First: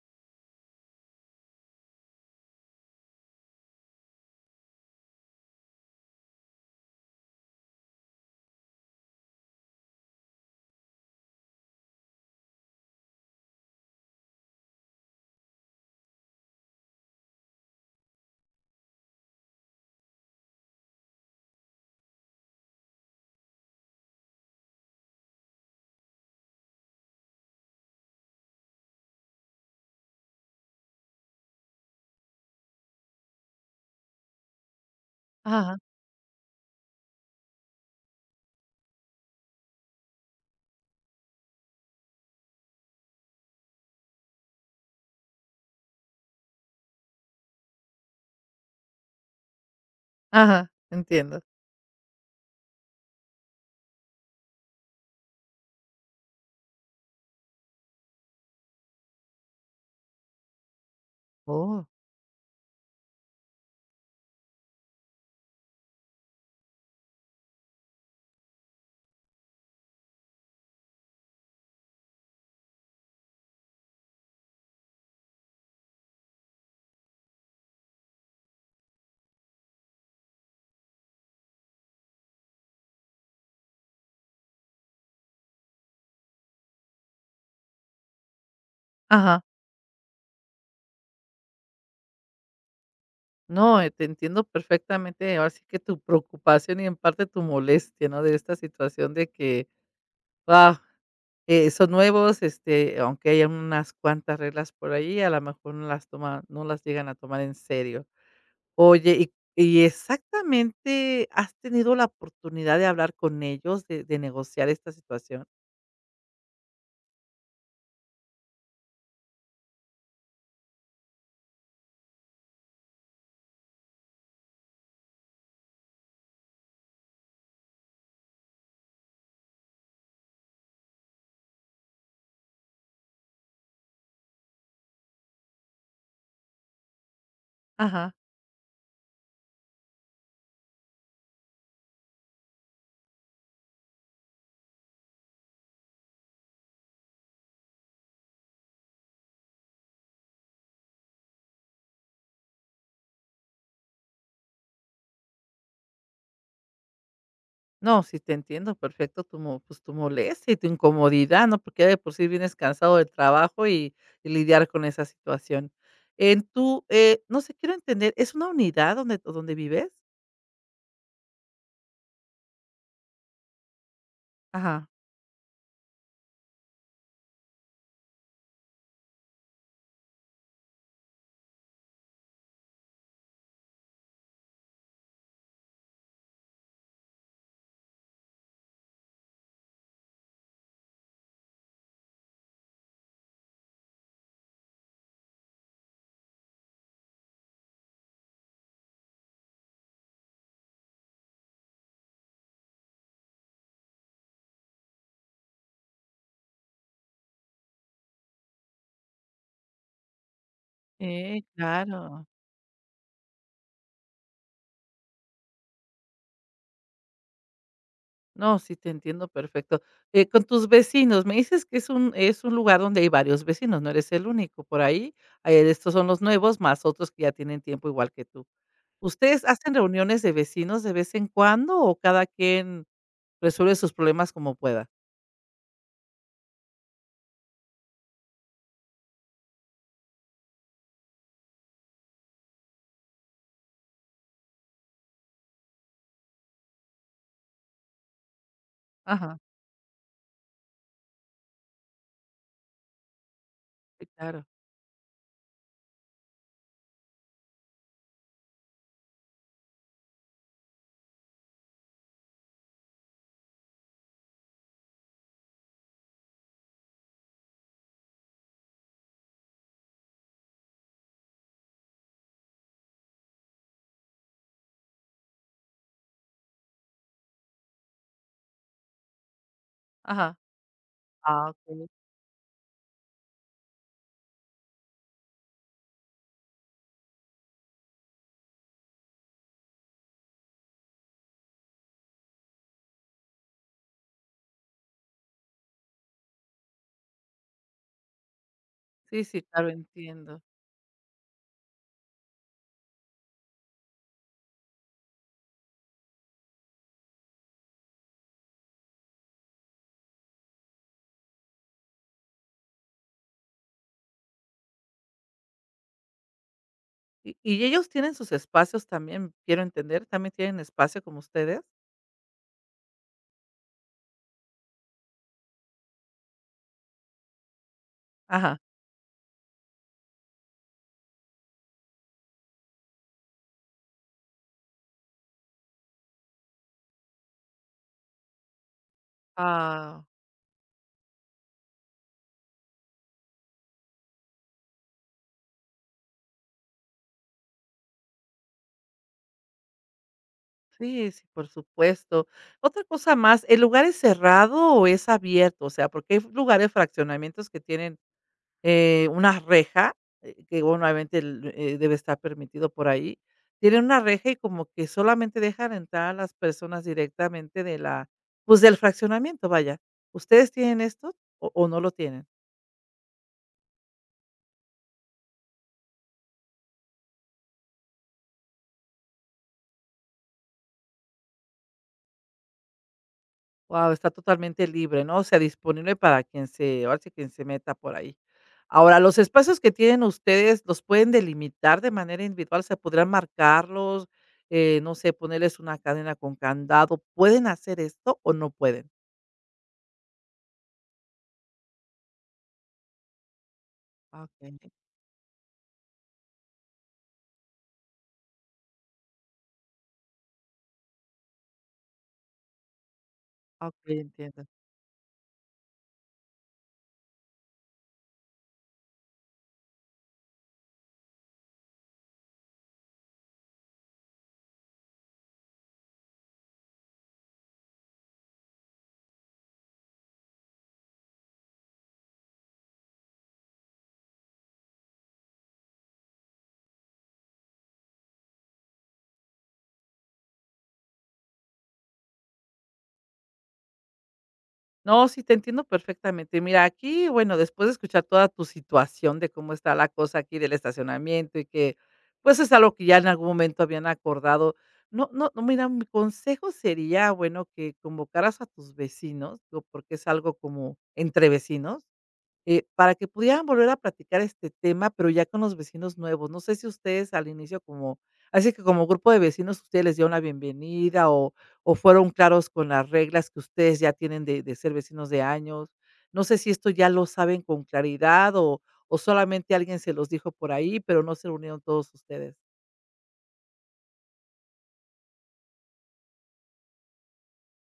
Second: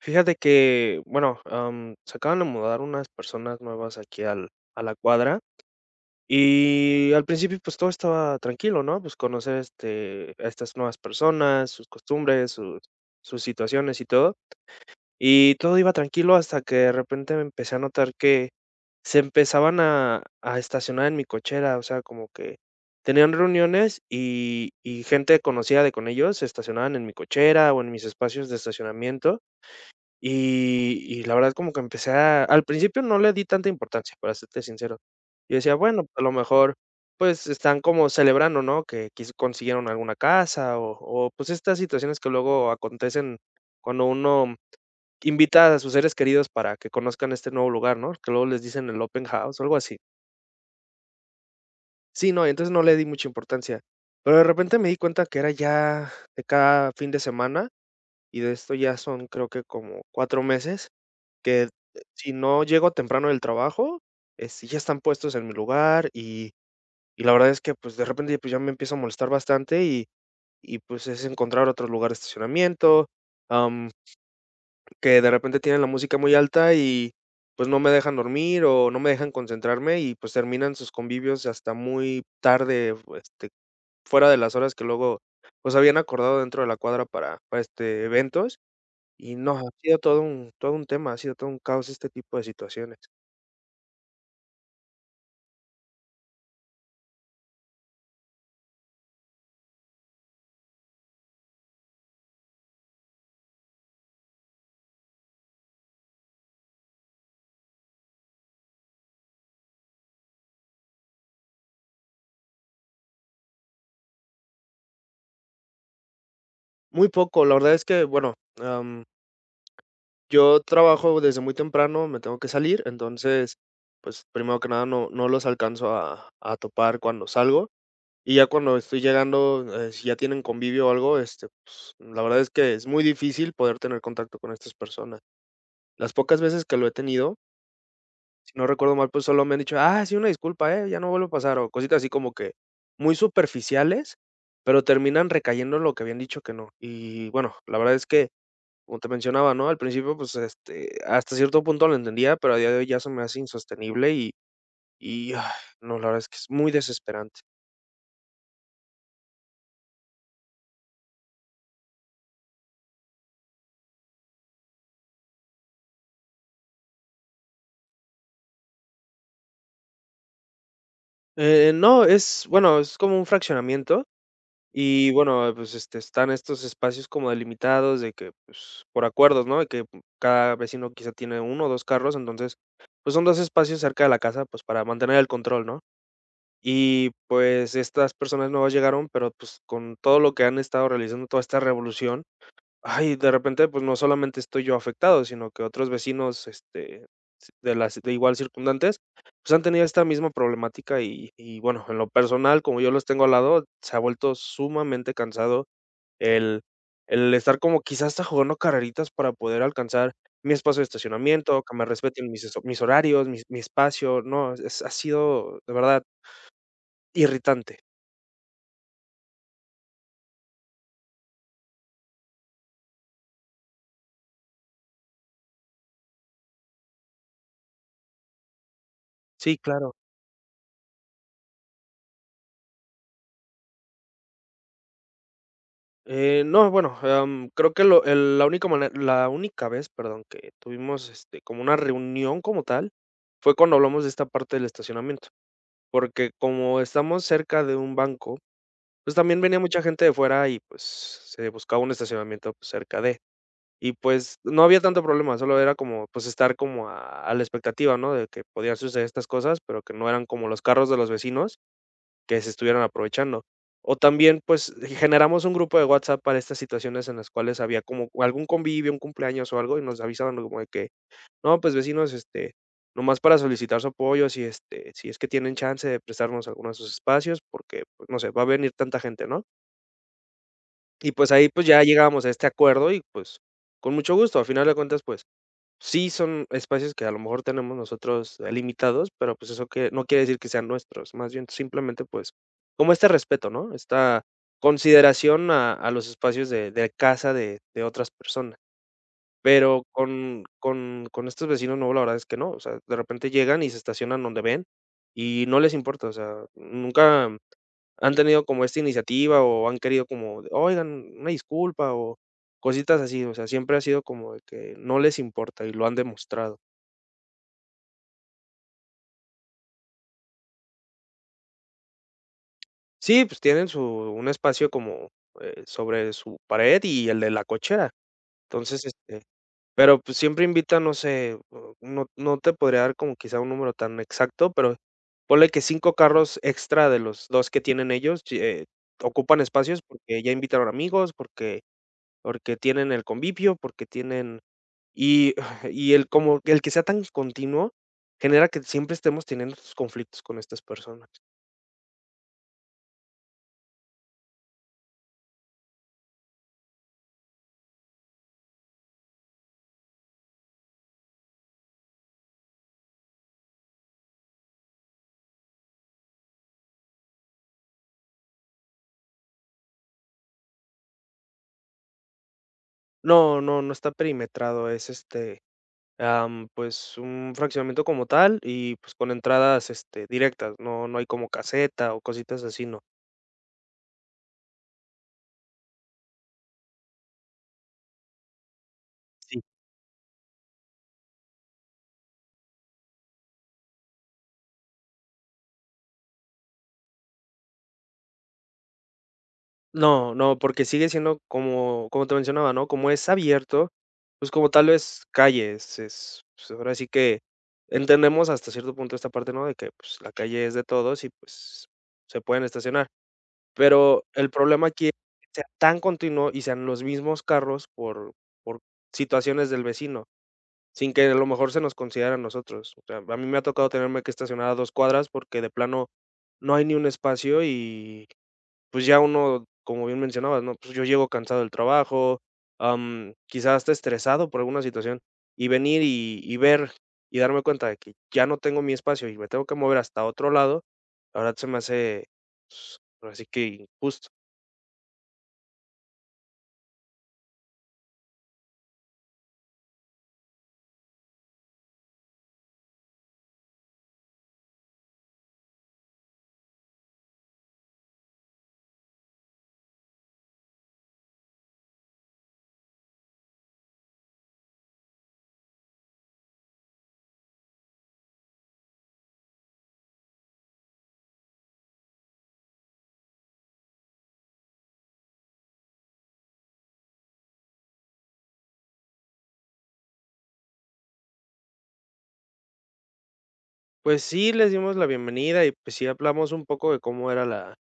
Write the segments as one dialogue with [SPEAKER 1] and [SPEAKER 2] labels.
[SPEAKER 1] Fíjate que, bueno, se acaban de mudar unas personas nuevas aquí a la cuadra y al principio pues todo estaba tranquilo, ¿no? Pues conocer a estas nuevas personas, sus costumbres, sus situaciones y todo. Y todo iba tranquilo hasta que de repente me empecé a notar que se empezaban a estacionar en mi cochera, o sea, como que tenían reuniones y gente conocida de con ellos se estacionaban en mi cochera o en mis espacios de estacionamiento. Y la verdad como que empecé a al principio no le di tanta importancia, para serte sincero. Yo decía:
[SPEAKER 2] Ajá,
[SPEAKER 1] "Bueno, a lo mejor, pues, están como celebrando, ¿no?, que quis consiguieron alguna casa", o, pues, estas situaciones que luego acontecen cuando uno invita a sus seres queridos para que conozcan este nuevo lugar, ¿no?, que luego les dicen el open house o algo así.
[SPEAKER 2] ajá, entiendo.
[SPEAKER 1] Sí, no, y entonces no le di mucha importancia, pero de repente me di cuenta que era ya de cada fin de semana, y de esto ya son creo que como 4 meses. Que
[SPEAKER 2] Oh.
[SPEAKER 1] si no llego temprano del trabajo, sí ya están puestos en mi lugar y la verdad es que, pues, de repente, pues, ya me empiezo a molestar bastante y, pues, es encontrar otro lugar de estacionamiento, am, que de repente tienen la música muy alta y, pues, no me dejan dormir o no me dejan concentrarme y, pues, terminan sus convivios hasta muy tarde, fuera de las horas que luego, pues, habían acordado dentro de la cuadra para, eventos y
[SPEAKER 2] Ajá.
[SPEAKER 1] no, ha sido todo un tema, ha sido todo un caos este tipo de situaciones.
[SPEAKER 2] No, te entiendo perfectamente, ahora sí que tu preocupación y en parte tu molestia, ¿no? De esta situación de que, ah, son nuevos, este, aunque haya unas cuantas reglas por ahí, a lo mejor no las llegan a tomar en serio. Oye, y exactamente, ¿has tenido la oportunidad de hablar con ellos, de negociar esta situación?
[SPEAKER 1] Muy poco, la verdad es que, bueno, am, yo trabajo desde muy temprano, me tengo que salir, entonces, pues, primero que nada, no los alcanzo a topar cuando salgo, y ya cuando estoy llegando, si ya tienen convivio o algo, este, pues, la verdad es que es muy difícil poder tener contacto con estas personas. Las pocas veces que lo he tenido,
[SPEAKER 2] Ajá.
[SPEAKER 1] si no recuerdo mal, pues, solo me han dicho: "Ah, sí, una disculpa, ya no vuelvo a pasar", o cositas así como que muy superficiales, pero terminan recayendo en lo que habían dicho que no. Y bueno, la verdad es que como te mencionaba, ¿no? Al principio, pues, este, hasta cierto punto lo entendía, pero a día de hoy ya se me hace insostenible y y, no, la verdad es que es muy desesperante.
[SPEAKER 2] No, si te entiendo, perfecto, tu mo pues, tu molestia y tu incomodidad, ¿no? Porque ya de por sí vienes cansado del trabajo y lidiar con esa situación. En tu, no sé, quiero entender, ¿es una unidad donde vives?
[SPEAKER 1] No, es, bueno, es como un fraccionamiento
[SPEAKER 2] Ajá.
[SPEAKER 1] y, bueno, pues, este, están estos espacios como delimitados de que, pues, por acuerdos, ¿no? De que cada vecino quizá tiene uno o 2 carros, entonces, pues, son 2 espacios cerca de la casa, pues, para mantener el control, ¿no? Y, pues, estas personas nuevas llegaron, pero, pues, con todo lo que han estado realizando, toda esta revolución, ay, de repente, pues, no solamente estoy yo afectado, sino que otros vecinos, este, s de las de igual circundantes, pues, han tenido esta misma problemática y bueno, en lo personal, como yo los tengo al lado, se ha vuelto sumamente cansado el estar como quizás hasta jugando carreritas para poder alcanzar mi espacio de estacionamiento, que me
[SPEAKER 2] Claro.
[SPEAKER 1] respeten mis horarios, mis mi espacio, no, es ha sido de verdad irritante.
[SPEAKER 2] No, sí te entiendo perfecto. Con tus vecinos, me dices que es un lugar donde hay varios vecinos, no eres el único por ahí, estos son los nuevos, más otros que ya tienen tiempo igual que tú. ¿Ustedes
[SPEAKER 1] Sí,
[SPEAKER 2] hacen
[SPEAKER 1] claro.
[SPEAKER 2] reuniones de vecinos de vez en cuando o cada quien resuelve sus problemas como pueda?
[SPEAKER 1] No, bueno, creo que lo el la única mane la única vez, perdón, que tuvimos, este, como una reunión como tal, fue cuando hablamos de esta parte del estacionamiento, porque como estamos cerca de un banco, pues,
[SPEAKER 2] Ajá.
[SPEAKER 1] también venía mucha gente de fuera y, pues, se buscaba un estacionamiento, pues, cerca de. Y,
[SPEAKER 2] Sí,
[SPEAKER 1] pues,
[SPEAKER 2] claro.
[SPEAKER 1] no había tanto problema, solo era como, pues, estar como a la expectativa, ¿no?, de que podían suceder estas cosas, pero que no eran como los carros de los vecinos que se estuvieran aprovechando. O también, pues, generamos un grupo de WhatsApp para estas situaciones en las cuales había como algún convivio, un cumpleaños o algo, y nos avisaban como de que, no, pues vecinos, este, nomás para solicitar su apoyo, si, este, si es que tienen chance de prestarnos alguno de sus espacios, porque, pues, no sé, va a venir tanta gente, ¿no?
[SPEAKER 2] Ajá.
[SPEAKER 1] Y pues ahí,
[SPEAKER 2] Ah,
[SPEAKER 1] pues ya
[SPEAKER 2] ok.
[SPEAKER 1] llegábamos a este acuerdo y pues con mucho gusto, a final de cuentas, pues sí, son espacios que a lo mejor tenemos nosotros, limitados, pero, pues, eso que no quiere decir que sean nuestros, más bien simplemente, pues, como este respeto, ¿no? Esta consideración a los espacios de casa de otras personas.
[SPEAKER 2] Sí, sí, claro,
[SPEAKER 1] Pero
[SPEAKER 2] entiendo.
[SPEAKER 1] con estos vecinos, no, la verdad es que no, o sea, de repente llegan y se estacionan donde ven y no les importa, o sea, nunca han tenido como esta iniciativa o han querido como, de, oigan, una disculpa o cositas así, o sea, siempre ha sido como de que no les importa y lo han demostrado.
[SPEAKER 2] ¿Y ellos tienen sus espacios también? Quiero entender, ¿también tienen espacio como ustedes?
[SPEAKER 1] Sí, pues tienen su un espacio como, sobre su pared y el de la cochera.
[SPEAKER 2] Ajá.
[SPEAKER 1] Entonces, este, pero, pues, siempre invita, no sé, o no no te podría dar como quizá un número tan exacto, pero ponle que 5 carros extra de los 2 que tienen ellos, lle ocupan espacios
[SPEAKER 2] Ah.
[SPEAKER 1] porque ya invitaron amigos, porque porque tienen el convivio, porque tienen y y el como el que sea tan continuo genera que siempre estemos teniendo estos conflictos con estas personas.
[SPEAKER 2] Sí, sí, por supuesto. Otra cosa más, ¿el lugar es cerrado o es abierto? O sea, porque hay lugares, fraccionamientos que tienen una reja, que bueno, obviamente el debe estar permitido por ahí. Tienen una reja y como que solamente dejan entrar a las personas directamente de la pues, del fraccionamiento, vaya. ¿Ustedes tienen esto o no lo tienen?
[SPEAKER 1] No, no, no está perimetrado, es, este, am, pues, un fraccionamiento como tal y, pues, con entradas, este, directas, no no hay como caseta o cositas así, no.
[SPEAKER 2] Wow, está totalmente libre, ¿no? O sea, disponible para quien se ahora sí, quien se meta por ahí. Ahora, los
[SPEAKER 1] Sí.
[SPEAKER 2] espacios que tienen ustedes, ¿los pueden delimitar de manera individual? Se sea, ¿podrían marcarlos? No sé, ponerles una cadena con candado, ¿pueden hacer esto o no pueden?
[SPEAKER 1] No, no, porque sigue siendo como como te mencionaba, ¿no? Como es abierto,
[SPEAKER 2] Ah,
[SPEAKER 1] pues, como
[SPEAKER 2] okey.
[SPEAKER 1] tal es calle, es, pues, ahora sí que entendemos hasta cierto punto esta parte, ¿no? De que, pues, la calle es de todos y, pues, se pueden estacionar.
[SPEAKER 2] Okey,
[SPEAKER 1] Pero el
[SPEAKER 2] entiendo.
[SPEAKER 1] problema aquí es que sea tan continuo y sean los mismos carros por situaciones del vecino. Sin que a lo mejor se nos considere a nosotros. O sea, a mí me ha tocado tenerme que estacionar a 2 cuadras porque de plano no hay ni un espacio y, pues, ya uno, como bien mencionabas, ¿no? Pues, yo llego cansado del trabajo, quizás hasta estresado por alguna situación, y venir y ver y darme cuenta de que ya no tengo mi espacio y me tengo que mover hasta otro lado, la verdad se me hace, pues, ahora sí que injusto.
[SPEAKER 2] No, sí, te entiendo perfectamente. Mira, aquí, bueno, después de escuchar toda tu situación de cómo está la cosa aquí del estacionamiento y que, pues, es algo que ya en algún momento habían acordado. No, mira, mi consejo sería, bueno, que convocaras a tus vecinos, digo, porque es algo como entre vecinos. Para que pudieran volver a platicar este tema, pero ya con los vecinos nuevos. No sé si ustedes al inicio como así que como grupo de vecinos ustedes les dieron la bienvenida o fueron claros con las reglas que ustedes ya tienen de ser vecinos de años. No sé si esto ya lo saben con claridad o solamente alguien se los dijo por ahí, pero no se reunieron todos ustedes.
[SPEAKER 1] Pues sí, les dimos la bienvenida y, pues, sí hablamos un poco de cómo era la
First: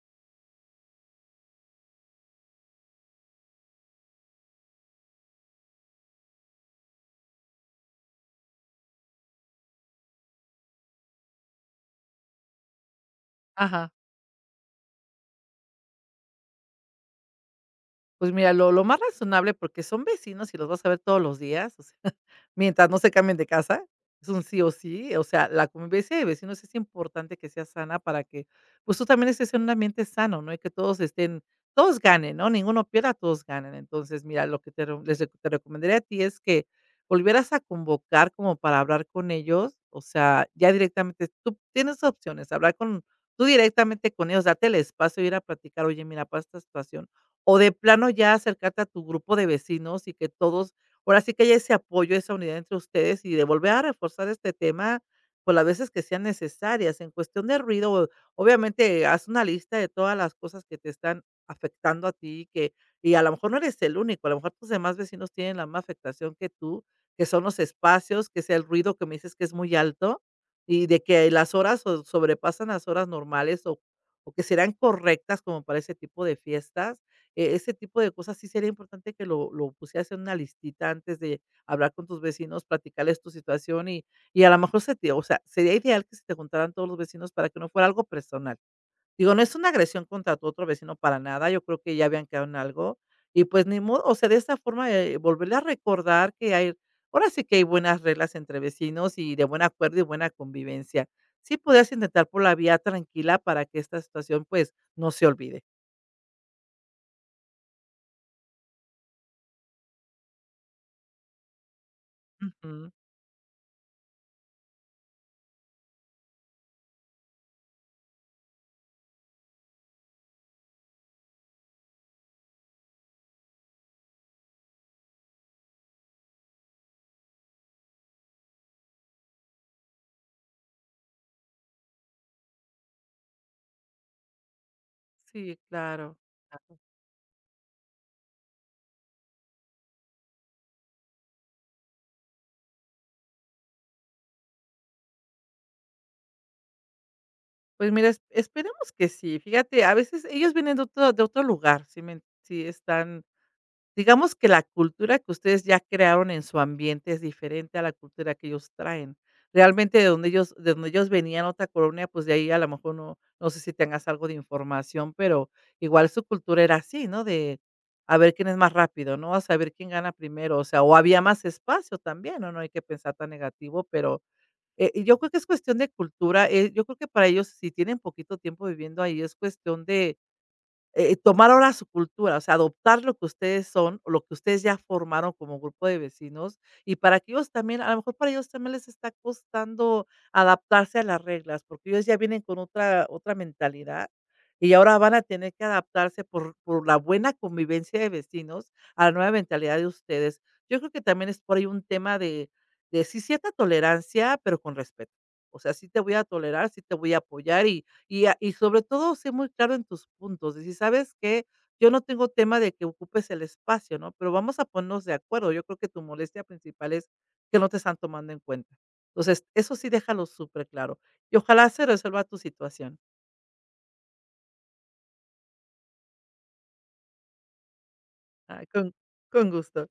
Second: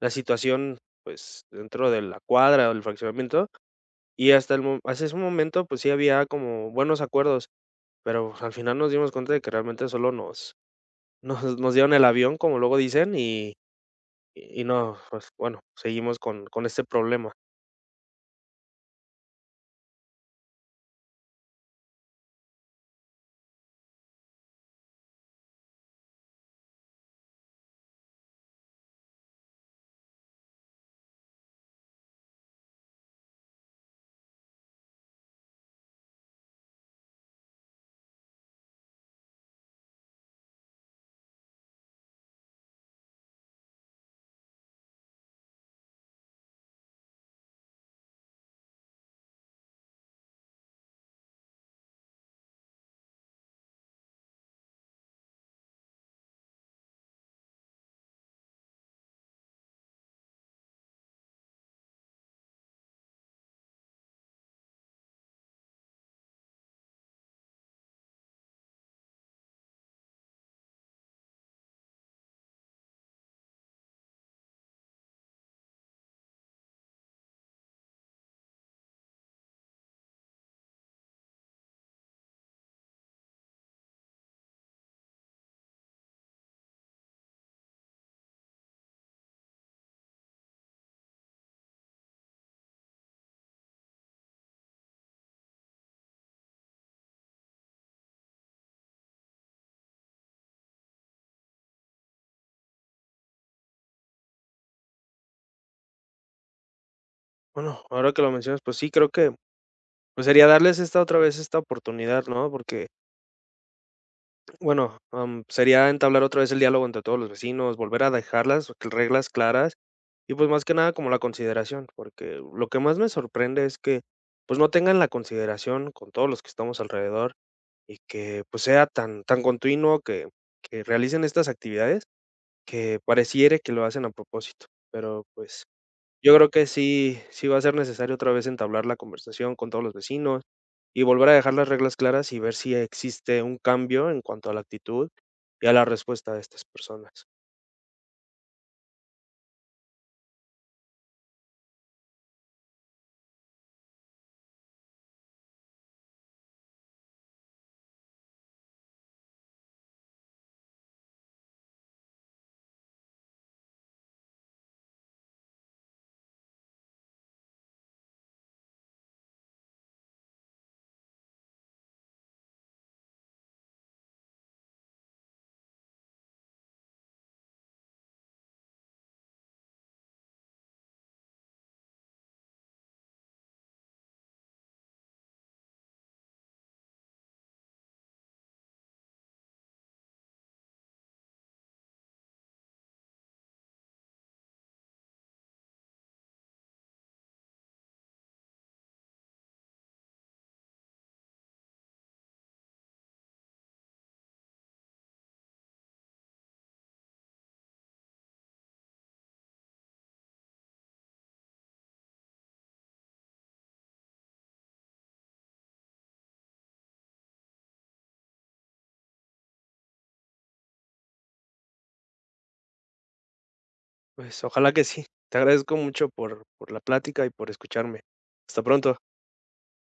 [SPEAKER 1] la situación, pues, dentro de la cuadra o el fraccionamiento, y hasta el mo hasta ese momento, pues sí había como buenos acuerdos, pero pues, al final nos dimos cuenta de que realmente solo nos nos dieron el avión, como luego dicen, y
[SPEAKER 2] Ajá.
[SPEAKER 1] no, pues bueno, seguimos con este problema.
[SPEAKER 2] Pues mira, lo más razonable, porque son vecinos y los vas a ver todos los días, o sea, mientras no se cambien de casa, es un sí o sí. O sea, la convivencia de vecinos es importante que sea sana para que, pues, tú también estés en un ambiente sano, ¿no? Y que todos estén todos ganen, ¿no? Ninguno pierda, todos ganen. Entonces, mira, lo que te recomendaría a ti es que volvieras a convocar como para hablar con ellos, o sea, ya directamente tú tienes opciones, hablar con tú directamente con ellos, date el espacio de ir a platicar: "Oye, mira, pasa esta situación", o de plano ya acercarte a tu grupo de vecinos y que todos ahora sí que hay ese apoyo, esa unidad entre ustedes y de volver a reforzar este tema por las veces que sean necesarias. En cuestión de ruido, obviamente haz una lista de todas las cosas que te están afectando a ti que, y a lo mejor no eres el único, a lo mejor tus demás vecinos tienen la misma afectación que tú, que son los espacios, que sea el ruido que me dices que es muy alto y de que las horas sobrepasan las horas normales o que serán correctas como para ese tipo de fiestas e ese tipo de cosas, sí sería importante que lo pusieras en una listita antes de hablar con tus vecinos, platicarles tu situación y a lo mejor se te o sea, sería ideal que se te juntaran todos los vecinos para que no fuera algo personal. Digo, no es una agresión contra tu otro vecino para nada, yo creo que ya habían quedado en algo y, pues, ni modo, o sea, de esa forma, volverle a recordar que hay ahora sí que hay buenas reglas entre vecinos y de buen acuerdo y buena convivencia. Sí podrías intentar por la vía tranquila para que esta situación, pues, no se olvide.
[SPEAKER 1] Bueno, ahora que lo mencionas, pues sí, creo que, pues sería darles esta otra vez esta oportunidad, ¿no? Porque
[SPEAKER 2] Ujú.
[SPEAKER 1] bueno, sería entablar otra vez el diálogo entre todos los vecinos, volver a dejar las reglas claras y pues más que nada como la consideración, porque lo que más me sorprende es que pues no tengan la consideración con todos los que estamos alrededor y que pues sea tan, tan continuo que realicen estas actividades que pareciere que lo hacen a propósito, pero
[SPEAKER 2] Sí,
[SPEAKER 1] pues
[SPEAKER 2] claro,
[SPEAKER 1] yo creo que
[SPEAKER 2] claro.
[SPEAKER 1] sí va a ser necesario otra vez entablar la conversación con todos los vecinos y volver a dejar las reglas claras y ver si existe un cambio en cuanto a la actitud y a la respuesta de estas personas.
[SPEAKER 2] Pues mira, es esperemos que sí. Fíjate, a veces ellos vienen de otro lugar, sí me sí están, digamos que la cultura que ustedes ya crearon en su ambiente es diferente a la cultura que ellos traen. Realmente de donde ellos venían, otra colonia, pues, de ahí a lo mejor no sé si tengas algo de información, pero igual su cultura era así, ¿no? De a ver quién es más rápido, ¿no? A saber quién gana primero, o sea, o había más espacio también, ¿no? No hay que pensar tan negativo, pero y yo creo que es cuestión de cultura, yo creo que para ellos, si tienen poquito tiempo viviendo ahí, es cuestión de tomar ahora su cultura, o sea, adoptar lo que ustedes son, o lo que ustedes ya formaron como grupo de vecinos, y para que ellos también, a lo mejor para ellos también les está costando adaptarse a las reglas, porque ellos ya vienen con otra, otra mentalidad y ahora van a tener que adaptarse por la buena convivencia de vecinos a la nueva mentalidad de ustedes. Yo creo que también es por ahí un tema de sí cierta tolerancia, pero con respeto. O sea, sí te voy a tolerar, sí te voy a apoyar y a y sobre todo, sé muy claro en tus puntos. Decir: "¿Sabes que Yo no tengo tema de que ocupes el espacio", ¿no? Pero vamos a ponernos de acuerdo. Yo creo que tu molestia principal es que no te están tomando en cuenta. Entonces, eso sí déjalo súper claro. Y ojalá se resuelva tu situación.
[SPEAKER 1] Pues, ojalá que sí. Te agradezco mucho por la plática y por escucharme. Hasta
[SPEAKER 2] Ay,
[SPEAKER 1] pronto.
[SPEAKER 2] con gusto.